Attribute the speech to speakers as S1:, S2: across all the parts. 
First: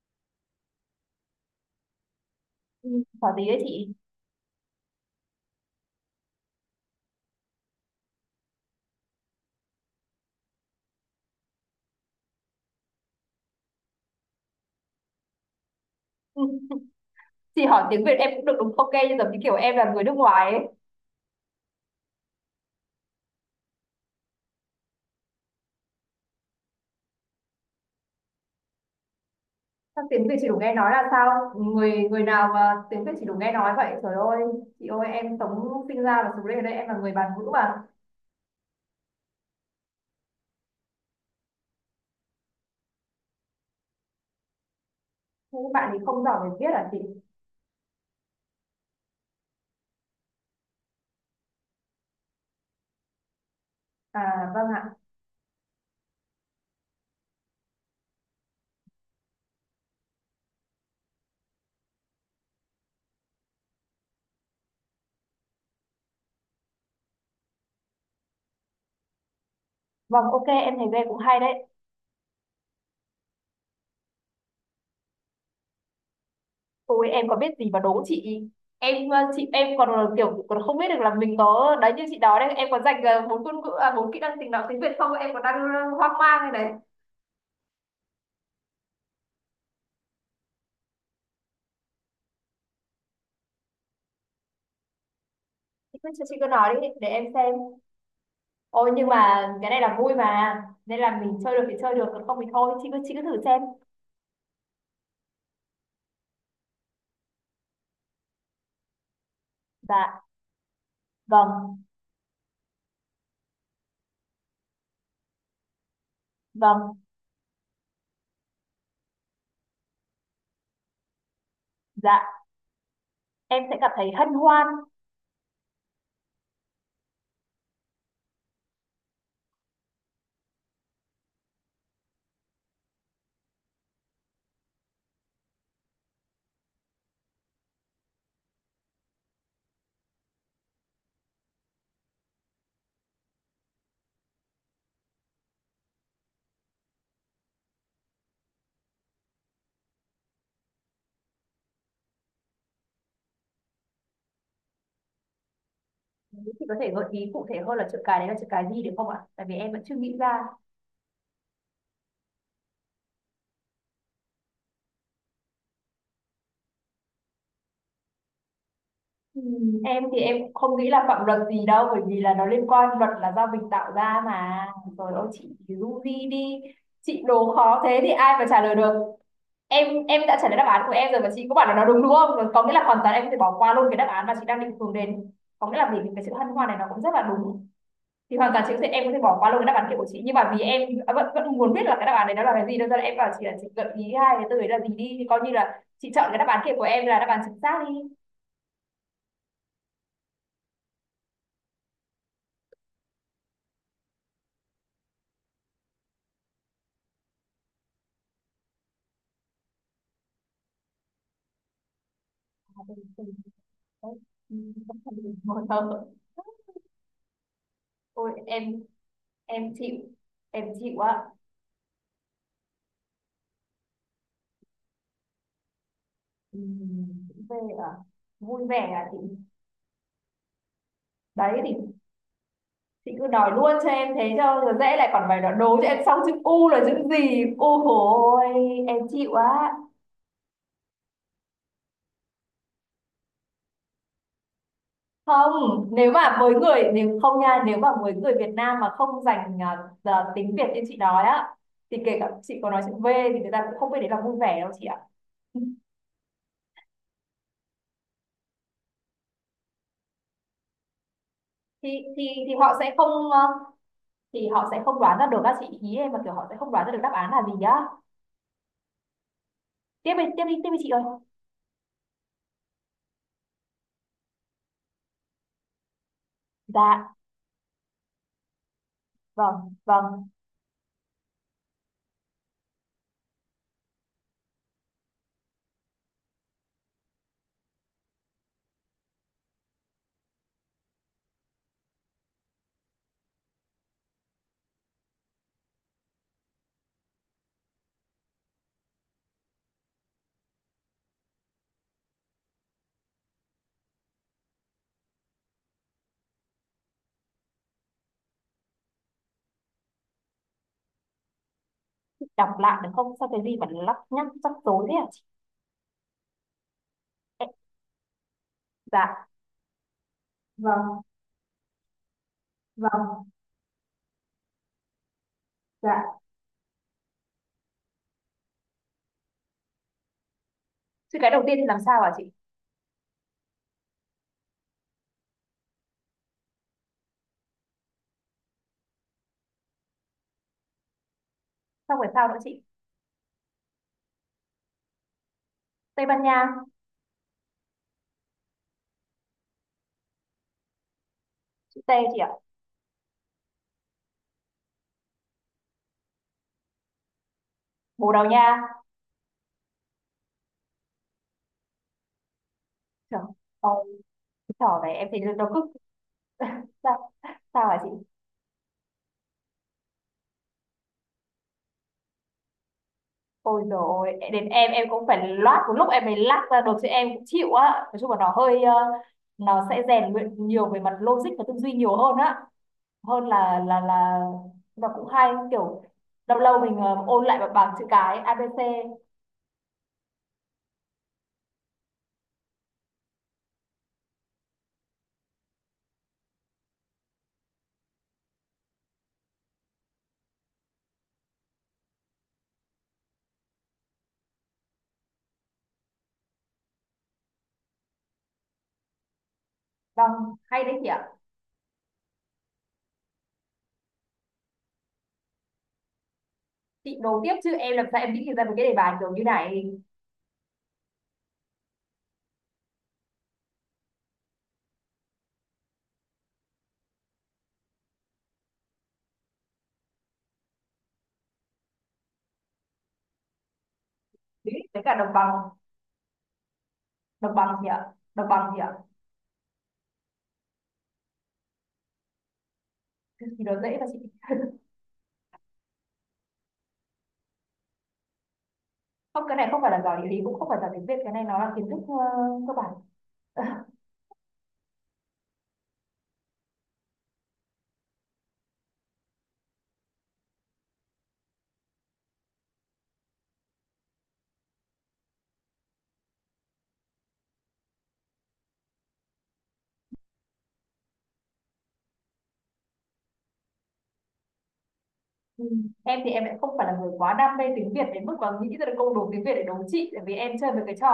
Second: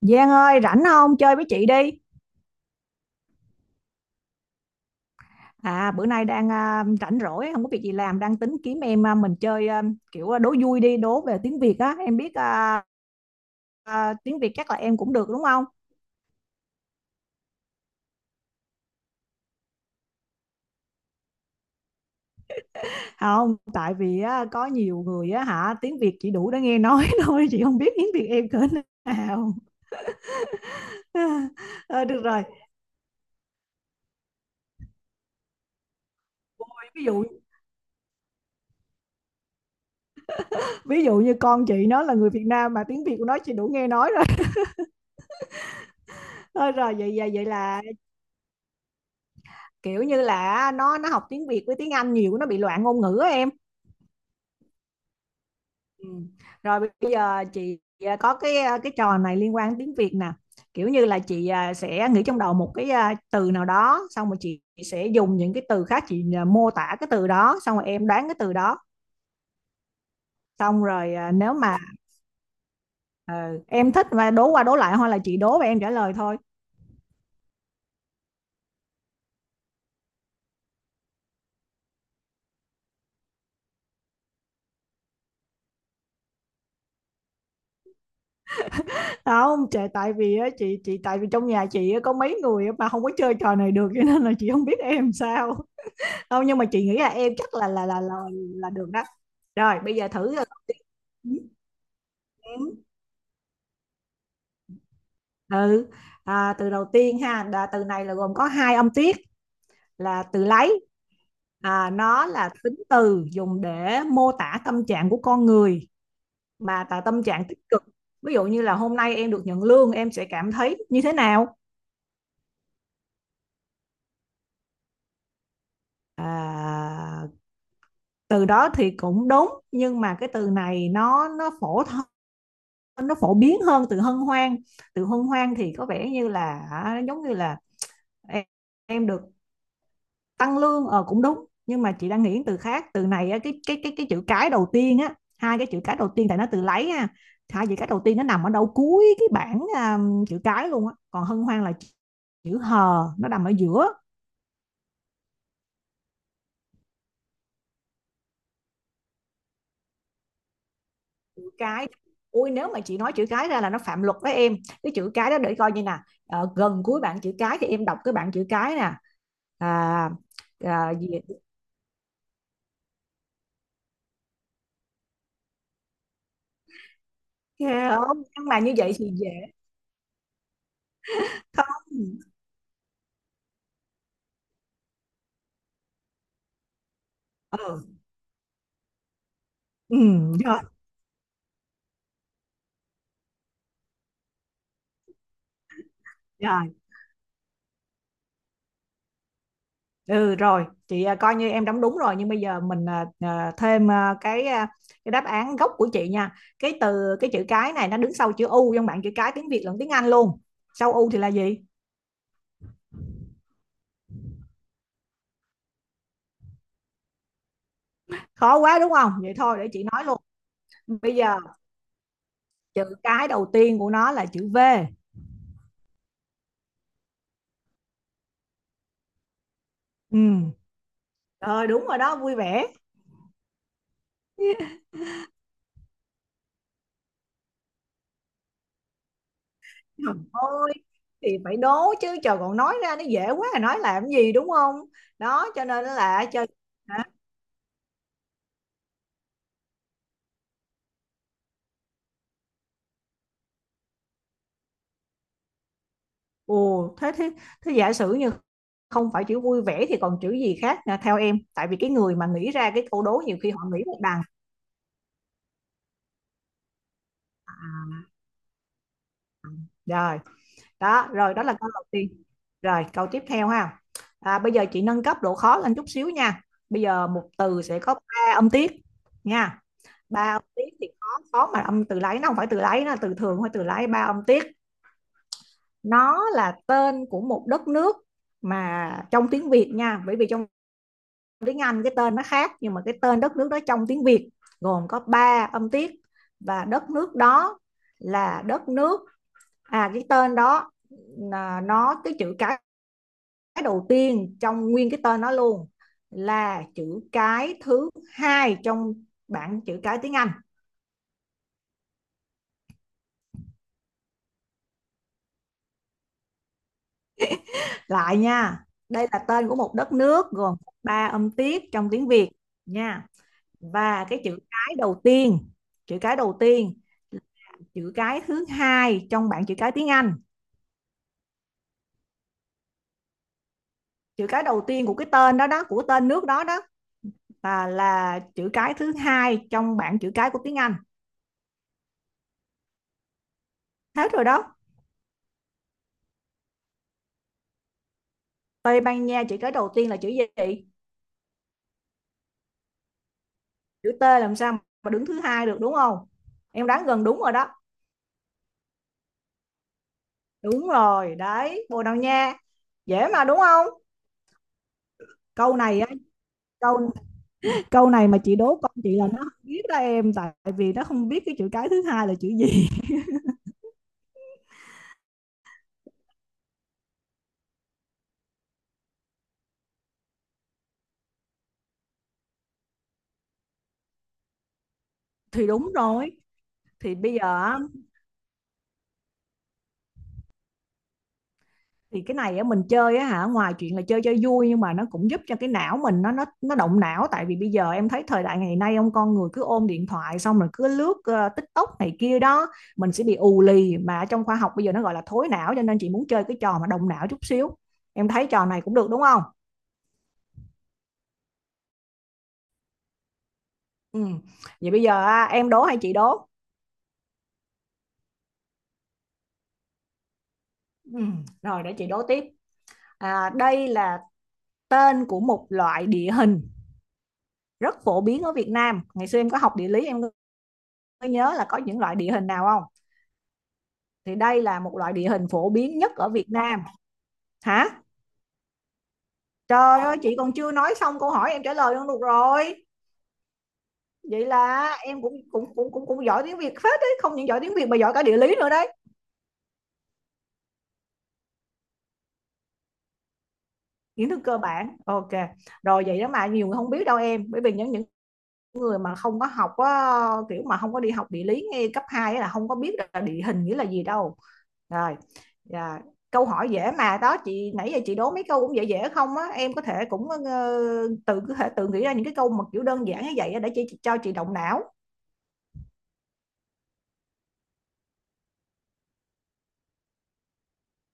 S1: Giang ơi, rảnh không? Chơi với chị đi.
S2: Ừ, Hỏi gì đấy chị.
S1: Bữa nay đang rảnh rỗi, không có việc gì làm, đang tính kiếm em mình chơi, đố vui đi, đố về tiếng Việt á. Tiếng Việt chắc là em cũng được đúng không?
S2: Chị hỏi tiếng Việt em cũng được, đúng ok, nhưng giống như kiểu em là người nước ngoài ấy.
S1: Không, tại vì á, có nhiều người á hả, tiếng Việt chỉ đủ để nghe nói thôi, chị không biết tiếng Việt em cỡ nào.
S2: Sao tiếng Việt chỉ đủ nghe nói là sao? Người
S1: Ờ,
S2: người
S1: được rồi,
S2: nào mà tiếng Việt chỉ đủ nghe nói vậy trời ơi. Chị ơi, em sống, sinh ra và sống lên ở đây, em là
S1: ví
S2: người
S1: dụ
S2: bản ngữ mà.
S1: ví dụ như con chị nó là người Việt Nam mà tiếng Việt của nó chỉ đủ nghe nói rồi.
S2: Thế các bạn thì không giỏi về viết
S1: Thôi. Ờ,
S2: à
S1: rồi,
S2: chị?
S1: vậy vậy vậy là kiểu như là nó học tiếng Việt với tiếng Anh nhiều, nó bị loạn ngôn ngữ á em.
S2: À vâng ạ.
S1: Ừ, rồi bây giờ chị có cái trò này liên quan đến tiếng Việt nè, kiểu như là chị sẽ nghĩ trong đầu một cái từ nào đó, xong rồi chị sẽ dùng những cái từ khác chị mô tả cái từ đó, xong rồi em đoán cái từ đó.
S2: Vâng ok, em
S1: Xong
S2: thấy nghe
S1: rồi,
S2: cũng hay
S1: nếu
S2: đấy.
S1: mà ờ, em thích mà đố qua đố lại, hoặc là chị đố và em trả lời thôi.
S2: Ôi em có biết gì mà đố chị. Em chị em còn là kiểu còn không biết được là mình có đấy, như chị nói đấy, em có dành bốn ngôn ngữ, à, bốn kỹ năng tình nói tiếng Việt không, em còn đang hoang mang này.
S1: Không trời, tại vì á, chị tại vì trong nhà chị á, có mấy người mà không có chơi trò này được, cho nên là chị không biết em sao.
S2: Chị cứ, chị
S1: Không,
S2: cứ
S1: nhưng mà
S2: nói
S1: chị
S2: đi
S1: nghĩ là
S2: để em
S1: em chắc
S2: xem.
S1: là được
S2: Ôi
S1: đó.
S2: nhưng mà cái
S1: Rồi
S2: này
S1: bây
S2: là
S1: giờ
S2: vui
S1: thử rồi.
S2: mà, nên là mình chơi được thì chơi được, còn không thì
S1: Ừ.
S2: thôi. Chị cứ thử xem.
S1: Ừ. Từ đầu tiên ha, là từ này là gồm có hai âm tiết,
S2: Dạ
S1: là từ lấy.
S2: vâng,
S1: Nó là tính từ dùng để mô tả tâm trạng của con người, mà là
S2: vâng
S1: tâm trạng tích cực. Ví dụ như là hôm nay em được nhận lương, em sẽ cảm thấy như thế nào?
S2: dạ. Em sẽ cảm thấy hân hoan.
S1: à, Từ đó thì cũng đúng, nhưng mà cái từ này nó phổ thông, nó phổ biến hơn từ hân hoan. Từ hân hoan thì có vẻ như là giống như là em, em được tăng lương, ờ cũng đúng, nhưng mà chị đang nghĩ từ khác. Từ này cái chữ cái đầu tiên á, hai cái chữ cái đầu tiên, tại nó từ lấy ha, hai chữ cái đầu tiên nó nằm ở đâu cuối cái bảng chữ cái luôn á. Còn hân hoan là chữ hờ nó nằm ở giữa
S2: Nếu chị có thể gợi ý cụ thể hơn là chữ cái đấy là chữ cái gì được không ạ? Tại vì em vẫn chưa nghĩ ra.
S1: chữ cái. Ui, nếu mà chị nói chữ cái ra là nó phạm luật với em. Cái chữ cái đó để coi như nè, ờ, gần cuối bảng chữ cái, thì em đọc cái bảng chữ cái nè.
S2: Em
S1: à,
S2: thì em cũng không nghĩ là
S1: Gì?
S2: phạm luật gì đâu, bởi vì là nó liên quan, luật là do mình tạo ra mà. Rồi ôi chị du di đi. Chị đố
S1: Ghê
S2: khó thế thì
S1: không?
S2: ai mà
S1: Nhưng mà
S2: trả
S1: như
S2: lời được.
S1: vậy thì dễ
S2: Em đã trả lời đáp án của em rồi mà chị có bảo là
S1: không?
S2: nó đúng, đúng không có nghĩa là hoàn toàn em có thể bỏ qua luôn cái đáp án mà chị đang định hướng đến, có nghĩa là vì cái sự hân hoan này nó cũng rất là đúng,
S1: Ừ,
S2: thì hoàn toàn chị có thể, em có thể bỏ qua luôn cái đáp án
S1: ừ,
S2: kia của chị, nhưng mà
S1: rồi,
S2: vì em vẫn vẫn muốn biết là cái đáp án đấy nó là cái gì, nên là em bảo chị là chị gợi ý hai cái từ đấy là gì đi, thì coi như là chị chọn cái đáp án kia
S1: rồi,
S2: của em là đáp án chính xác đi.
S1: ừ, rồi. Chị coi như em đóng đúng rồi. Nhưng bây giờ mình thêm cái đáp án gốc của chị nha. Cái từ, cái chữ cái này nó đứng sau chữ U, trong bảng chữ cái tiếng Việt lẫn tiếng Anh luôn. Sau U thì là gì?
S2: À, từ- ừ, vẫn còn bị mờ mờ. Ôi
S1: Khó quá
S2: em
S1: đúng không? Vậy thôi để
S2: em
S1: chị
S2: chịu,
S1: nói luôn.
S2: em chịu
S1: Bây
S2: á.
S1: giờ chữ cái đầu tiên của nó là chữ V.
S2: Ừ, về à, vui vẻ à chị?
S1: Ừ,
S2: Đấy
S1: rồi,
S2: thì
S1: đúng rồi đó, vui vẻ.
S2: chị cứ nói luôn cho em thế cho rồi, dễ lại còn phải nói đố cho em. Xong chữ u là chữ gì, u ôi, em chịu á.
S1: Thôi thì phải đố chứ trời, còn nói ra nó dễ quá, nói làm gì, đúng không? Đó
S2: Không,
S1: cho nên
S2: nếu
S1: là
S2: mà
S1: chơi.
S2: với người,
S1: Hả?
S2: nếu không nha, nếu mà với người Việt Nam mà không dành giờ tiếng Việt như chị nói á, thì kể cả chị có nói chữ V thì người ta cũng không biết đấy là vui vẻ đâu chị ạ.
S1: Ồ thế thế thế giả sử như không phải chữ vui vẻ thì còn chữ gì khác nè theo em, tại vì
S2: thì
S1: cái người mà
S2: thì
S1: nghĩ
S2: thì
S1: ra
S2: họ
S1: cái
S2: sẽ
S1: câu đố
S2: không
S1: nhiều khi họ nghĩ một đằng.
S2: thì họ sẽ không đoán ra được các chị ý em, mà kiểu họ sẽ không đoán ra được đáp án là
S1: à,
S2: gì á. tiếp
S1: Rồi.
S2: đi tiếp đi tiếp đi chị ơi.
S1: Đó là câu đầu tiên. Rồi câu tiếp theo ha, bây giờ chị nâng cấp độ khó lên chút xíu nha. Bây giờ
S2: Dạ
S1: một từ sẽ có ba âm tiết nha.
S2: vâng, vâng.
S1: Ba âm tiết thì khó. Khó mà âm từ lấy, nó không phải từ lấy, nó là từ thường thôi, từ lấy ba âm tiết. Nó là tên của một đất nước, mà trong tiếng Việt nha, bởi vì trong tiếng Anh cái tên nó khác, nhưng mà cái tên đất nước đó trong tiếng Việt gồm có ba âm tiết. Và đất nước đó là đất nước, à cái tên đó, nó cái chữ cái đầu tiên trong nguyên cái tên nó luôn là chữ cái thứ hai trong bảng chữ cái tiếng Anh.
S2: Đọc lại được không, sao cái gì mà lắc nhắc rắc rối thế hả chị?
S1: Lại nha, đây là
S2: Dạ
S1: tên của một đất nước gồm
S2: vâng,
S1: ba âm tiết trong tiếng Việt nha.
S2: vâng
S1: Và cái chữ cái đầu tiên, chữ
S2: dạ.
S1: cái đầu tiên, chữ cái thứ hai trong bảng chữ cái tiếng Anh.
S2: Chữ cái đầu tiên thì làm sao hả chị?
S1: Chữ cái đầu tiên của cái tên đó đó, của tên nước đó đó, là chữ cái thứ hai trong bảng chữ cái của tiếng Anh.
S2: Xong rồi sao nữa chị?
S1: Hết rồi đó.
S2: Tây Ban Nha.
S1: Tây Ban Nha? Chữ cái đầu tiên là chữ gì?
S2: Chữ T chị ạ.
S1: Chữ T, làm sao mà đứng thứ hai được đúng không? Em đoán gần đúng rồi đó.
S2: Bồ Đào Nha.
S1: Đúng rồi đấy, Bồ Đào Nha. Dễ
S2: Trời
S1: mà đúng không?
S2: ôi, cái trò này em thấy nó
S1: Câu
S2: cứ.
S1: này á, câu,
S2: Sao, sao hả chị?
S1: câu này mà chị đố con chị là nó không biết đó em, tại vì nó không biết cái chữ cái thứ hai là chữ gì.
S2: Ôi dồi ôi, đến em cũng phải loát một lúc em mới lát ra được chứ, em cũng chịu á. Nói chung là nó hơi nó sẽ rèn luyện nhiều về mặt logic và tư duy nhiều hơn á, hơn là là và cũng hay
S1: Thì đúng
S2: kiểu
S1: rồi,
S2: lâu lâu mình
S1: thì bây
S2: ôn lại
S1: giờ
S2: một
S1: á,
S2: bảng chữ cái ABC.
S1: thì cái này á mình chơi á hả, ngoài chuyện là chơi cho vui, nhưng mà nó cũng giúp cho cái não mình nó động não, tại vì bây giờ em thấy thời đại ngày nay ông con người cứ ôm điện thoại xong rồi cứ lướt TikTok này kia đó, mình sẽ bị ù lì, mà trong khoa học bây giờ nó gọi là thối não, cho nên chị muốn chơi cái trò mà động não chút xíu. Em thấy trò này cũng được đúng không?
S2: Vâng, hay đấy chị ạ.
S1: Ừ. Vậy bây giờ em đố hay chị đố?
S2: Chị đố tiếp chứ em làm sao em nghĩ được ra một cái đề bài kiểu như này.
S1: Ừ. Rồi để chị đố tiếp. À, đây là tên của một loại địa hình rất phổ biến ở Việt Nam. Ngày xưa em có học địa lý, em có nhớ là có những loại địa hình nào không? Thì đây là
S2: Đấy
S1: một
S2: với
S1: loại
S2: cả đồng
S1: địa hình
S2: bằng.
S1: phổ biến nhất ở Việt Nam.
S2: Đồng bằng gì
S1: Hả?
S2: ạ? Đồng bằng gì ạ?
S1: Trời ơi, chị còn chưa nói xong câu hỏi em trả lời luôn được rồi.
S2: Thì gì đó dễ mà chị.
S1: Vậy là em cũng cũng cũng cũng cũng giỏi tiếng Việt phết đấy, không những giỏi tiếng Việt mà giỏi cả địa lý nữa đấy.
S2: Không, cái này không phải là giỏi địa lý, cũng không phải giỏi tiếng Việt, cái này nó là kiến thức cơ bản.
S1: Kiến thức cơ bản. Ok. Rồi vậy đó mà nhiều người không biết đâu em, bởi vì những người mà không có học á, kiểu mà không có đi học địa lý ngay cấp 2 là không có biết là địa hình nghĩa là gì đâu. Rồi, dạ. Câu hỏi dễ mà đó chị, nãy giờ chị đố mấy câu cũng dễ dễ không á, em có thể cũng tự có thể tự nghĩ ra những cái câu mà kiểu đơn giản như vậy á, để chị cho chị động não.
S2: Ừ. Em thì em lại không phải là người quá đam mê tiếng Việt đến mức mà nghĩ ra được câu đố tiếng Việt để đố chị, tại vì em chơi mấy cái trò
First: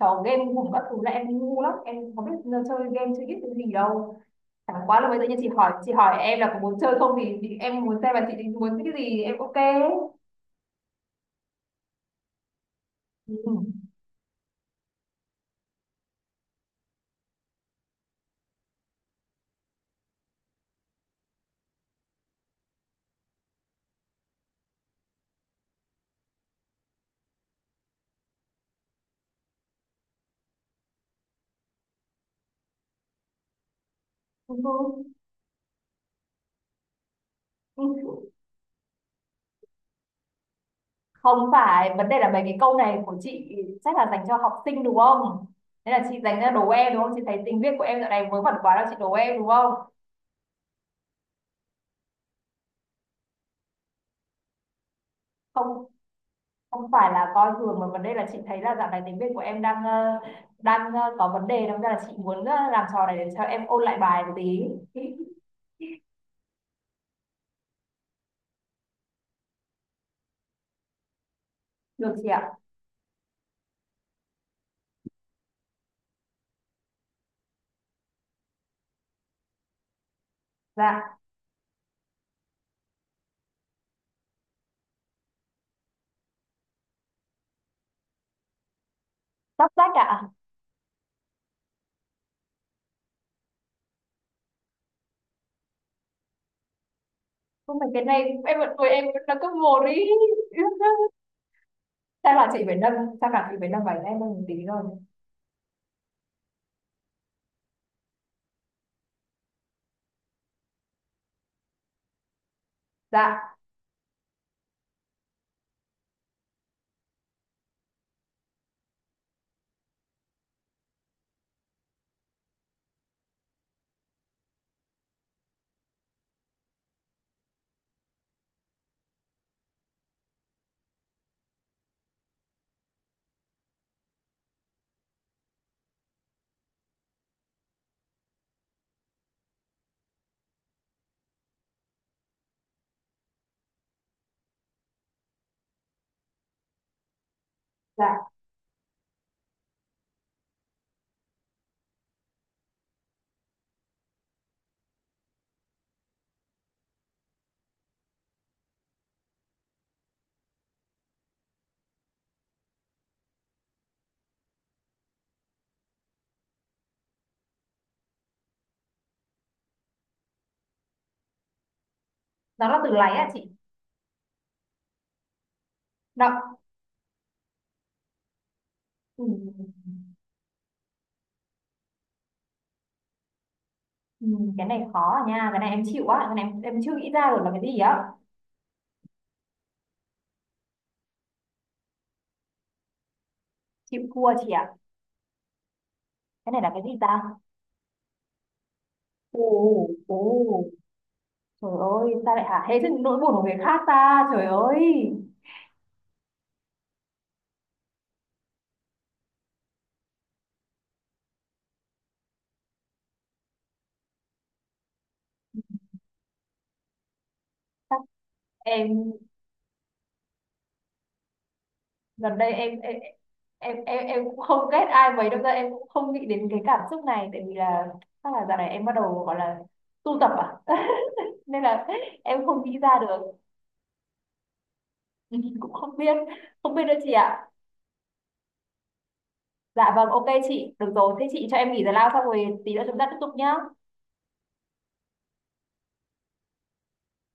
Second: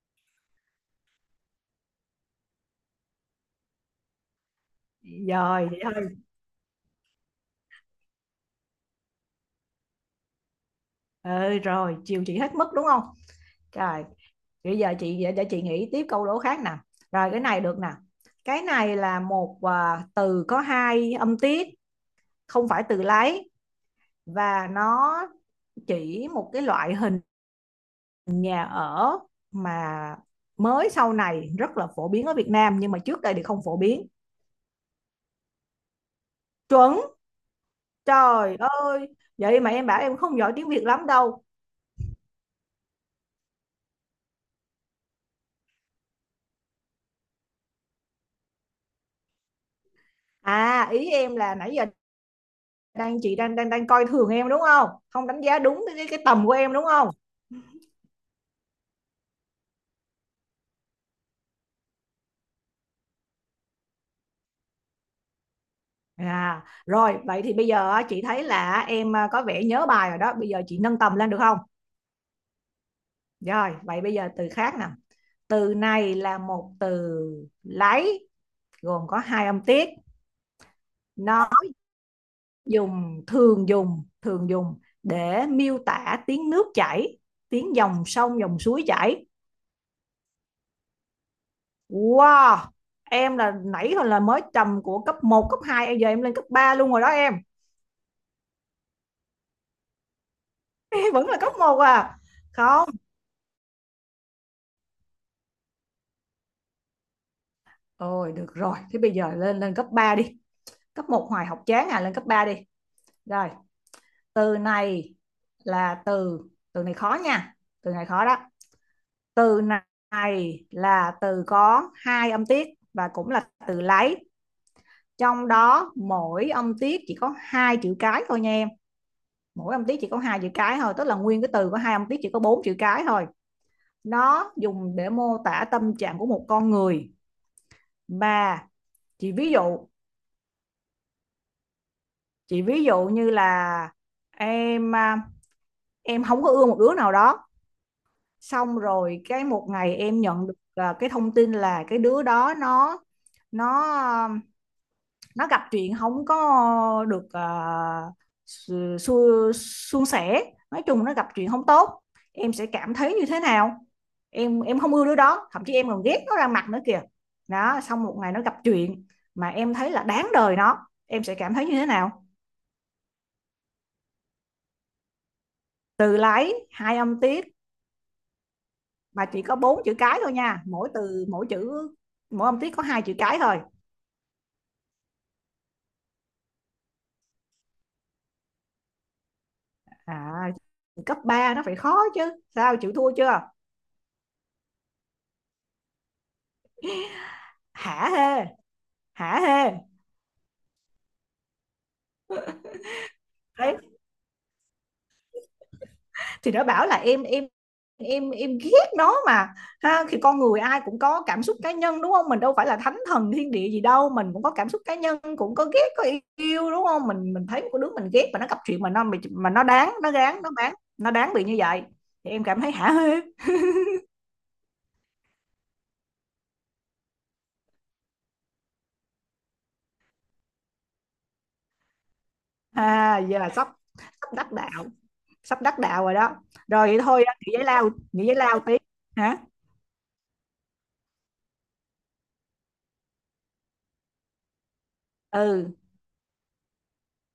S2: trò game hùng các thứ là em ngu lắm, em không biết chơi game, chơi biết cái gì đâu. Chẳng quá là bây giờ như chị
S1: Rồi
S2: hỏi,
S1: vậy
S2: chị
S1: thôi,
S2: hỏi em là có muốn chơi không, thì em muốn xem là chị định muốn cái gì, em ok.
S1: ừ, rồi chiều chị hết mức đúng không.
S2: Ừ.
S1: Rồi bây giờ chị để chị nghĩ tiếp câu đố khác nè. Rồi cái này được nè, cái này là một từ có hai âm tiết, không phải từ lái, và nó chỉ một cái loại hình nhà ở mà mới sau này rất là phổ biến ở Việt Nam, nhưng mà trước đây thì không phổ biến.
S2: Ừ.
S1: Chuẩn.
S2: Ừ.
S1: Trời ơi, vậy mà em bảo em không giỏi tiếng Việt lắm
S2: Không,
S1: đâu.
S2: phải vấn đề là mấy cái câu này của chị chắc là dành cho học sinh đúng không, thế là chị dành ra đố em đúng không, chị thấy tiếng Việt của em dạo này vớ vẩn quá đâu, chị đố em đúng không.
S1: À ý em là nãy giờ đang chị đang đang đang coi thường em đúng không, không đánh giá
S2: Không,
S1: đúng tầm của em đúng
S2: không
S1: không.
S2: phải là coi thường, mà vấn đề là chị thấy là dạo này tiếng Việt của em đang đang có vấn đề, đâm ra là chị muốn làm trò này để cho em ôn lại bài một tí.
S1: À rồi vậy thì bây giờ á, chị thấy là em có vẻ nhớ bài rồi đó, bây giờ chị nâng tầm lên được không?
S2: Được chị ạ.
S1: Rồi vậy bây giờ từ khác nè. Từ này là một từ lấy, gồm có hai âm tiết,
S2: Dạ.
S1: nó dùng thường dùng để miêu tả tiếng nước chảy, tiếng dòng sông dòng suối chảy.
S2: Sắp sách ạ.
S1: Wow, em là nãy hồi là mới trầm của cấp một cấp hai, em giờ em lên cấp 3 luôn rồi đó em.
S2: Không phải, cái này em vẫn tuổi, em vẫn là cấp một đi.
S1: Em vẫn là cấp một à?
S2: chắc là chị phải
S1: Không,
S2: nâng chắc là chị phải nâng bài em lên một tí rồi.
S1: ôi được rồi, thế bây giờ lên lên cấp 3 đi, cấp một hoài học chán à, lên cấp 3 đi. Rồi,
S2: Dạ.
S1: từ này là từ, từ này khó nha, từ này khó đó. Từ này là từ có hai âm tiết và cũng là từ lấy, trong đó mỗi âm tiết chỉ có hai chữ cái thôi nha em. Mỗi âm tiết chỉ có hai chữ cái thôi, tức là nguyên cái từ có hai âm tiết chỉ có bốn chữ cái thôi. Nó dùng để mô tả tâm trạng của một con người mà, chị ví dụ, chị ví dụ như là em em không có ưa một đứa nào đó,
S2: Dạ.
S1: xong rồi cái một ngày em nhận được cái thông tin là cái đứa đó nó um, nó gặp chuyện không có được à, su, su, suôn sẻ, nói chung nó gặp chuyện không tốt, em sẽ cảm thấy như thế nào? Em không ưa đứa đó, thậm chí em còn ghét nó ra mặt nữa kìa. Đó, xong một ngày nó gặp chuyện mà em thấy là đáng đời nó, em sẽ cảm thấy như thế nào?
S2: Nó là từ láy ạ chị.
S1: Từ
S2: Đọc.
S1: lái hai âm tiết
S2: Ừ.
S1: mà chỉ có bốn chữ cái thôi nha, mỗi âm tiết có hai chữ cái thôi.
S2: Ừ, cái này khó à nha, cái này em chịu á, cái này em chưa nghĩ ra được là cái gì á.
S1: À cấp 3 nó phải khó chứ, sao chịu thua chưa?
S2: Chịu thua chị ạ. Cái này là cái gì ta?
S1: Hả hê, hả
S2: Ồ.
S1: hê.
S2: Ồ. Trời ơi, sao lại hả hê trên nỗi buồn của người
S1: Đấy,
S2: khác ta, trời ơi.
S1: thì nó bảo là em ghét nó mà. Ha thì con người ai cũng có cảm xúc cá nhân đúng không, mình đâu phải là thánh thần thiên địa gì đâu, mình cũng có cảm xúc cá nhân, cũng có ghét có yêu đúng không, mình thấy một đứa mình ghét mà nó gặp chuyện mà nó
S2: em
S1: mà nó đáng nó gán nó bán nó đáng bị như vậy, thì
S2: gần
S1: em
S2: đây
S1: cảm thấy
S2: em
S1: hả
S2: em
S1: hê.
S2: em em cũng không ghét ai mấy đâu ra, em cũng không nghĩ đến cái cảm xúc này, tại vì là chắc là dạo này em bắt đầu gọi là tu tập, à. Nên là em không nghĩ ra
S1: À
S2: được.
S1: giờ sắp, sắp đắc đạo,
S2: Ừ,
S1: sắp
S2: cũng
S1: đắc
S2: không
S1: đạo rồi
S2: biết.
S1: đó.
S2: Không biết
S1: Rồi
S2: nữa
S1: vậy
S2: chị
S1: thôi á,
S2: ạ.
S1: nghỉ giải lao tí, hả?
S2: Dạ vâng ok chị, được rồi thế chị cho em nghỉ giải lao xong rồi tí nữa chúng ta tiếp tục nhá.
S1: Ừ.